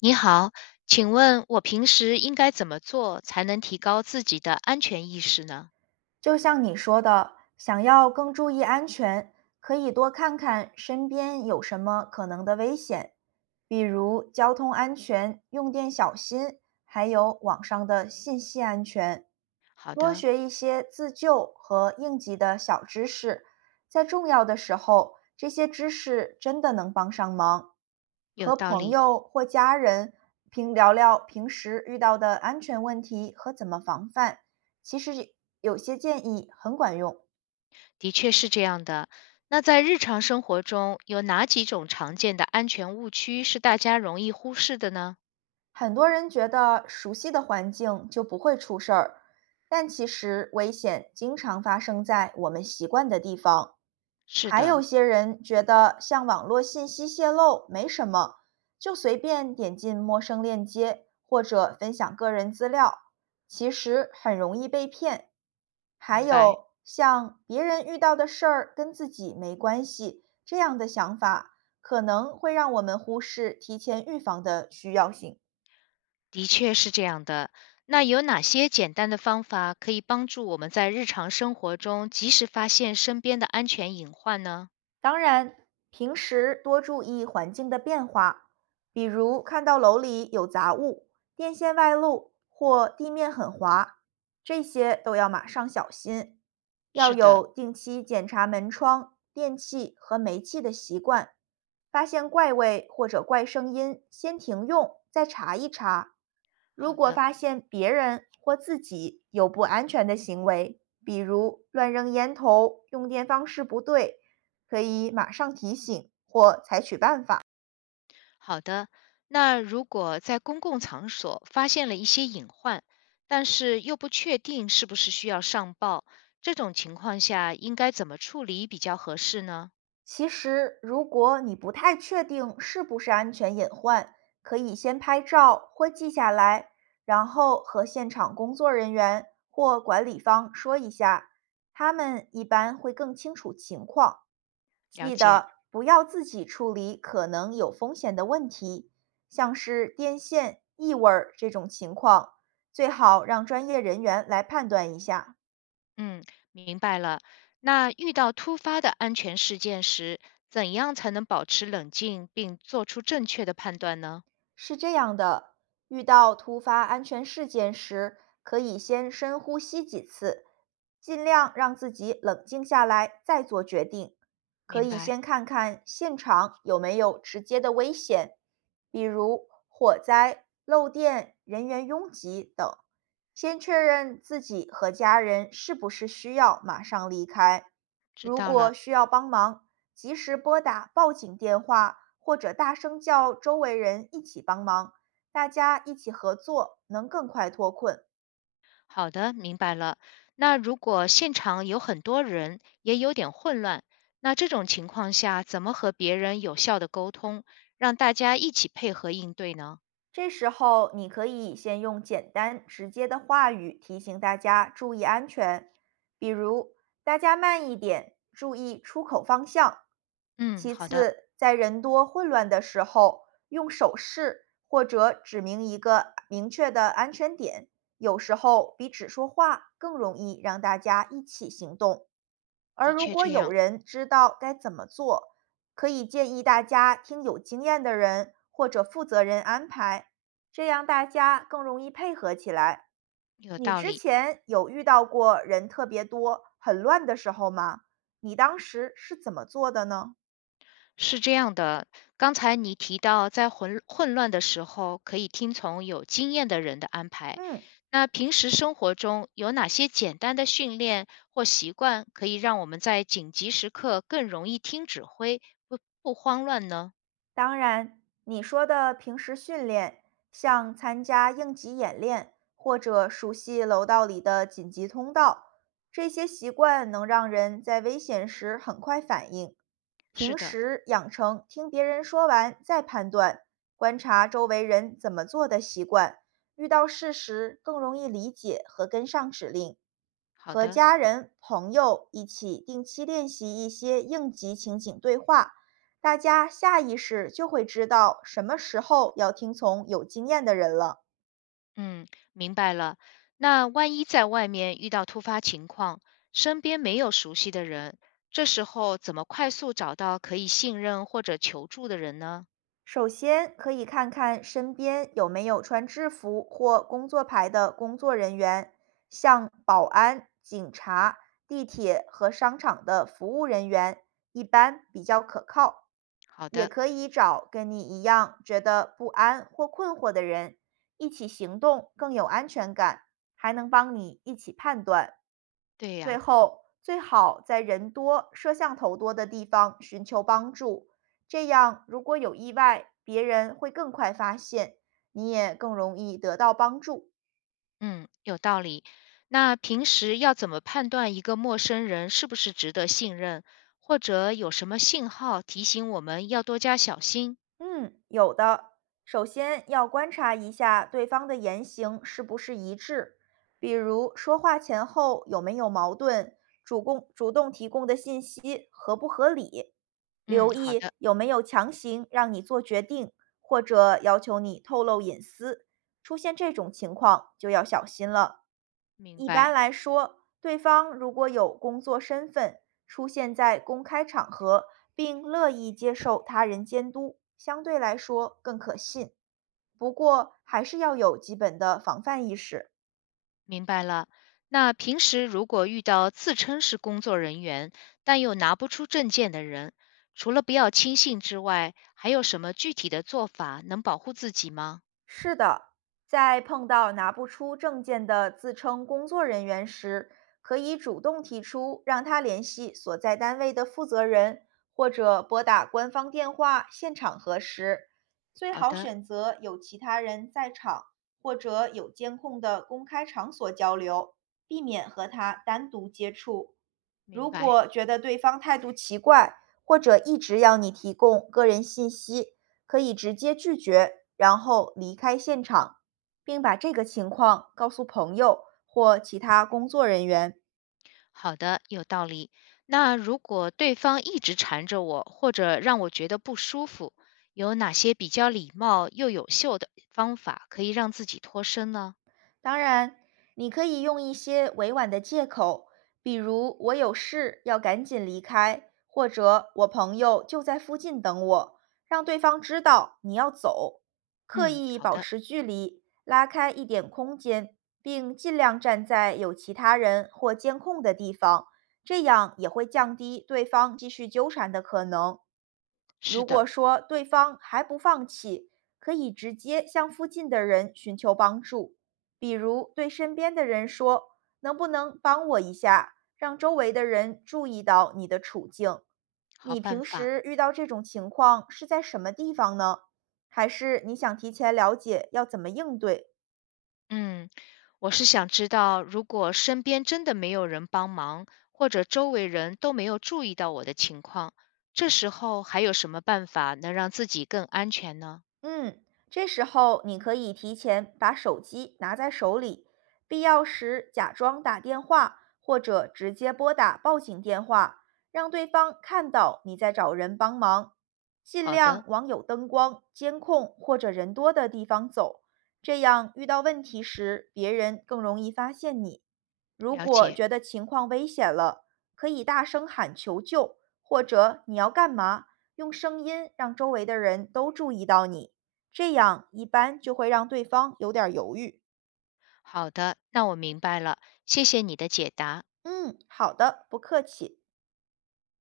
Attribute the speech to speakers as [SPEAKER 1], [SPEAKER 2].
[SPEAKER 1] 你好，请问我平时应该怎么做才能提高自己的安全意识呢？
[SPEAKER 2] 就像你说的，想要更注意安全，可以多看看身边有什么可能的危险，比如交通安全、用电小心，还有网上的信息安全。
[SPEAKER 1] 好
[SPEAKER 2] 多
[SPEAKER 1] 的，
[SPEAKER 2] 学一些自救和应急的小知识，在重要的时候，这些知识真的能帮上忙。
[SPEAKER 1] 有
[SPEAKER 2] 和
[SPEAKER 1] 道
[SPEAKER 2] 朋
[SPEAKER 1] 理，
[SPEAKER 2] 友或家人平聊聊平时遇到的安全问题和怎么防范，其实有些建议很管用，
[SPEAKER 1] 的确是这样的。那在日常生活中，有哪几种常见的安全误区是大家容易忽视的呢？
[SPEAKER 2] 很多人觉得熟悉的环境就不会出事儿，但其实危险经常发生在我们习惯的地方。
[SPEAKER 1] 是
[SPEAKER 2] 还有
[SPEAKER 1] 的，
[SPEAKER 2] 些人觉得像网络信息泄露没什么，就随便点进陌生链接或者分享个人资料，其实很容易被骗。还
[SPEAKER 1] 明白，
[SPEAKER 2] 有像别人遇到的事儿跟自己没关系这样的想法，可能会让我们忽视提前预防的需要性。
[SPEAKER 1] 的确是这样的。那有哪些简单的方法可以帮助我们在日常生活中及时发现身边的安全隐患呢？
[SPEAKER 2] 当然，平时多注意环境的变化，比如看到楼里有杂物、电线外露或地面很滑，这些都要马上小心。要
[SPEAKER 1] 是的，
[SPEAKER 2] 有定期检查门窗、电器和煤气的习惯，发现怪味或者怪声音，先停用，再查一查。如
[SPEAKER 1] 好
[SPEAKER 2] 果
[SPEAKER 1] 的。
[SPEAKER 2] 发现别人或自己有不安全的行为，比如乱扔烟头、用电方式不对，可以马上提醒或采取办法。
[SPEAKER 1] 好的，那如果在公共场所发现了一些隐患，但是又不确定是不是需要上报，这种情况下应该怎么处理比较合适呢？
[SPEAKER 2] 其实，如果你不太确定是不是安全隐患，可以先拍照或记下来，然后和现场工作人员或管理方说一下，他们一般会更清楚情况。
[SPEAKER 1] 了
[SPEAKER 2] 记
[SPEAKER 1] 解。
[SPEAKER 2] 得不要自己处理可能有风险的问题，像是电线、异味儿这种情况，最好让专业人员来判断一下。
[SPEAKER 1] 嗯，明白了。那遇到突发的安全事件时，怎样才能保持冷静并做出正确的判断呢？
[SPEAKER 2] 是这样的，遇到突发安全事件时，可以先深呼吸几次，尽量让自己冷静下来再做决定。可
[SPEAKER 1] 明
[SPEAKER 2] 以
[SPEAKER 1] 白，
[SPEAKER 2] 先看看现场有没有直接的危险，比如火灾、漏电、人员拥挤等。先确认自己和家人是不是需要马上离开。
[SPEAKER 1] 知
[SPEAKER 2] 如
[SPEAKER 1] 道
[SPEAKER 2] 果
[SPEAKER 1] 了。
[SPEAKER 2] 需要帮忙，及时拨打报警电话，或者大声叫周围人一起帮忙，大家一起合作，能更快脱困。
[SPEAKER 1] 好的，明白了。那如果现场有很多人，也有点混乱，那这种情况下，怎么和别人有效的沟通，让大家一起配合应对呢？
[SPEAKER 2] 这时候，你可以先用简单直接的话语提醒大家注意安全，比如“大家慢一点，注意出口方向”。
[SPEAKER 1] 嗯，
[SPEAKER 2] 其
[SPEAKER 1] 好的，
[SPEAKER 2] 次，在人多混乱的时候，用手势或者指明一个明确的安全点，有时候比只说话更容易让大家一起行动。而
[SPEAKER 1] 的
[SPEAKER 2] 如
[SPEAKER 1] 确
[SPEAKER 2] 果
[SPEAKER 1] 这
[SPEAKER 2] 有
[SPEAKER 1] 样，
[SPEAKER 2] 人知道该怎么做，可以建议大家听有经验的人或者负责人安排，这样大家更容易配合起来。
[SPEAKER 1] 有
[SPEAKER 2] 你
[SPEAKER 1] 道
[SPEAKER 2] 之
[SPEAKER 1] 理。
[SPEAKER 2] 前有遇到过人特别多、很乱的时候吗？你当时是怎么做的呢？
[SPEAKER 1] 是这样的，刚才你提到在混乱的时候，可以听从有经验的人的安排。
[SPEAKER 2] 嗯。
[SPEAKER 1] 那平时生活中有哪些简单的训练或习惯，可以让我们在紧急时刻更容易听指挥，不慌乱呢？
[SPEAKER 2] 当然，你说的平时训练，像参加应急演练或者熟悉楼道里的紧急通道，这些习惯能让人在危险时很快反应。
[SPEAKER 1] 是
[SPEAKER 2] 平
[SPEAKER 1] 的，
[SPEAKER 2] 时养成听别人说完再判断、观察周围人怎么做的习惯，遇到事时更容易理解和跟上指令。
[SPEAKER 1] 好
[SPEAKER 2] 和
[SPEAKER 1] 的，
[SPEAKER 2] 家人、朋友一起定期练习一些应急情景对话，大家下意识就会知道什么时候要听从有经验的人了。
[SPEAKER 1] 嗯，明白了。那万一在外面遇到突发情况，身边没有熟悉的人，这时候怎么快速找到可以信任或者求助的人呢？
[SPEAKER 2] 首先，可以看看身边有没有穿制服或工作牌的工作人员，像保安、警察、地铁和商场的服务人员，一般比较可靠。
[SPEAKER 1] 好
[SPEAKER 2] 也
[SPEAKER 1] 的，
[SPEAKER 2] 可以找跟你一样觉得不安或困惑的人，一起行动更有安全感，还能帮你一起判断。
[SPEAKER 1] 对
[SPEAKER 2] 最
[SPEAKER 1] 呀、
[SPEAKER 2] 后，最好在人多、摄像头多的地方寻求帮助，这样如果有意外，别人会更快发现，你也更容易得到帮助。
[SPEAKER 1] 嗯，有道理。那平时要怎么判断一个陌生人是不是值得信任，或者有什么信号提醒我们要多加小心？
[SPEAKER 2] 嗯，有的。首先要观察一下对方的言行是不是一致，比如说话前后有没有矛盾，主供主动提供的信息合不合理，
[SPEAKER 1] 嗯，
[SPEAKER 2] 留
[SPEAKER 1] 好
[SPEAKER 2] 意
[SPEAKER 1] 的，
[SPEAKER 2] 有没有强行让你做决定或者要求你透露隐私。出现这种情况就要小心了。
[SPEAKER 1] 明
[SPEAKER 2] 一般
[SPEAKER 1] 白，
[SPEAKER 2] 来说，对方如果有工作身份，出现在公开场合，并乐意接受他人监督，相对来说更可信。不过，还是要有基本的防范意识。
[SPEAKER 1] 明白了。那平时如果遇到自称是工作人员，但又拿不出证件的人，除了不要轻信之外，还有什么具体的做法能保护自己吗？
[SPEAKER 2] 是的，在碰到拿不出证件的自称工作人员时，可以主动提出让他联系所在单位的负责人，或者拨打官方电话现场核实。最
[SPEAKER 1] 好
[SPEAKER 2] 好
[SPEAKER 1] 的，
[SPEAKER 2] 选择有其他人在场或者有监控的公开场所交流，避免和他单独接触。
[SPEAKER 1] 明
[SPEAKER 2] 如
[SPEAKER 1] 白。
[SPEAKER 2] 果觉得对方态度奇怪，或者一直要你提供个人信息，可以直接拒绝，然后离开现场，并把这个情况告诉朋友或其他工作人员。
[SPEAKER 1] 好的，有道理。那如果对方一直缠着我，或者让我觉得不舒服，有哪些比较礼貌又有效的方法可以让自己脱身呢？
[SPEAKER 2] 当然，你可以用一些委婉的借口，比如“我有事要赶紧离开”，或者“我朋友就在附近等我”，让对方知道你要走。刻
[SPEAKER 1] 嗯，
[SPEAKER 2] 意
[SPEAKER 1] 好
[SPEAKER 2] 保
[SPEAKER 1] 的，
[SPEAKER 2] 持距离，拉开一点空间，并尽量站在有其他人或监控的地方，这样也会降低对方继续纠缠的可能。
[SPEAKER 1] 是
[SPEAKER 2] 如果
[SPEAKER 1] 的，
[SPEAKER 2] 说对方还不放弃，可以直接向附近的人寻求帮助。比如对身边的人说：“能不能帮我一下？”让周围的人注意到你的处境。
[SPEAKER 1] 好
[SPEAKER 2] 你
[SPEAKER 1] 办
[SPEAKER 2] 平
[SPEAKER 1] 法。
[SPEAKER 2] 时遇到这种情况是在什么地方呢？还是你想提前了解要怎么应对？
[SPEAKER 1] 嗯，我是想知道，如果身边真的没有人帮忙，或者周围人都没有注意到我的情况，这时候还有什么办法能让自己更安全呢？
[SPEAKER 2] 嗯，这时候你可以提前把手机拿在手里，必要时假装打电话，或者直接拨打报警电话，让对方看到你在找人帮忙。尽
[SPEAKER 1] 好
[SPEAKER 2] 量
[SPEAKER 1] 的，
[SPEAKER 2] 往有灯光、监控或者人多的地方走，这样遇到问题时，别人更容易发现你。如
[SPEAKER 1] 了
[SPEAKER 2] 果
[SPEAKER 1] 解。
[SPEAKER 2] 觉得情况危险了，可以大声喊求救，或者你要干嘛，用声音让周围的人都注意到你。这样一般就会让对方有点儿犹豫。
[SPEAKER 1] 好的，那我明白了，谢谢你的解答。
[SPEAKER 2] 嗯，好的，不客气。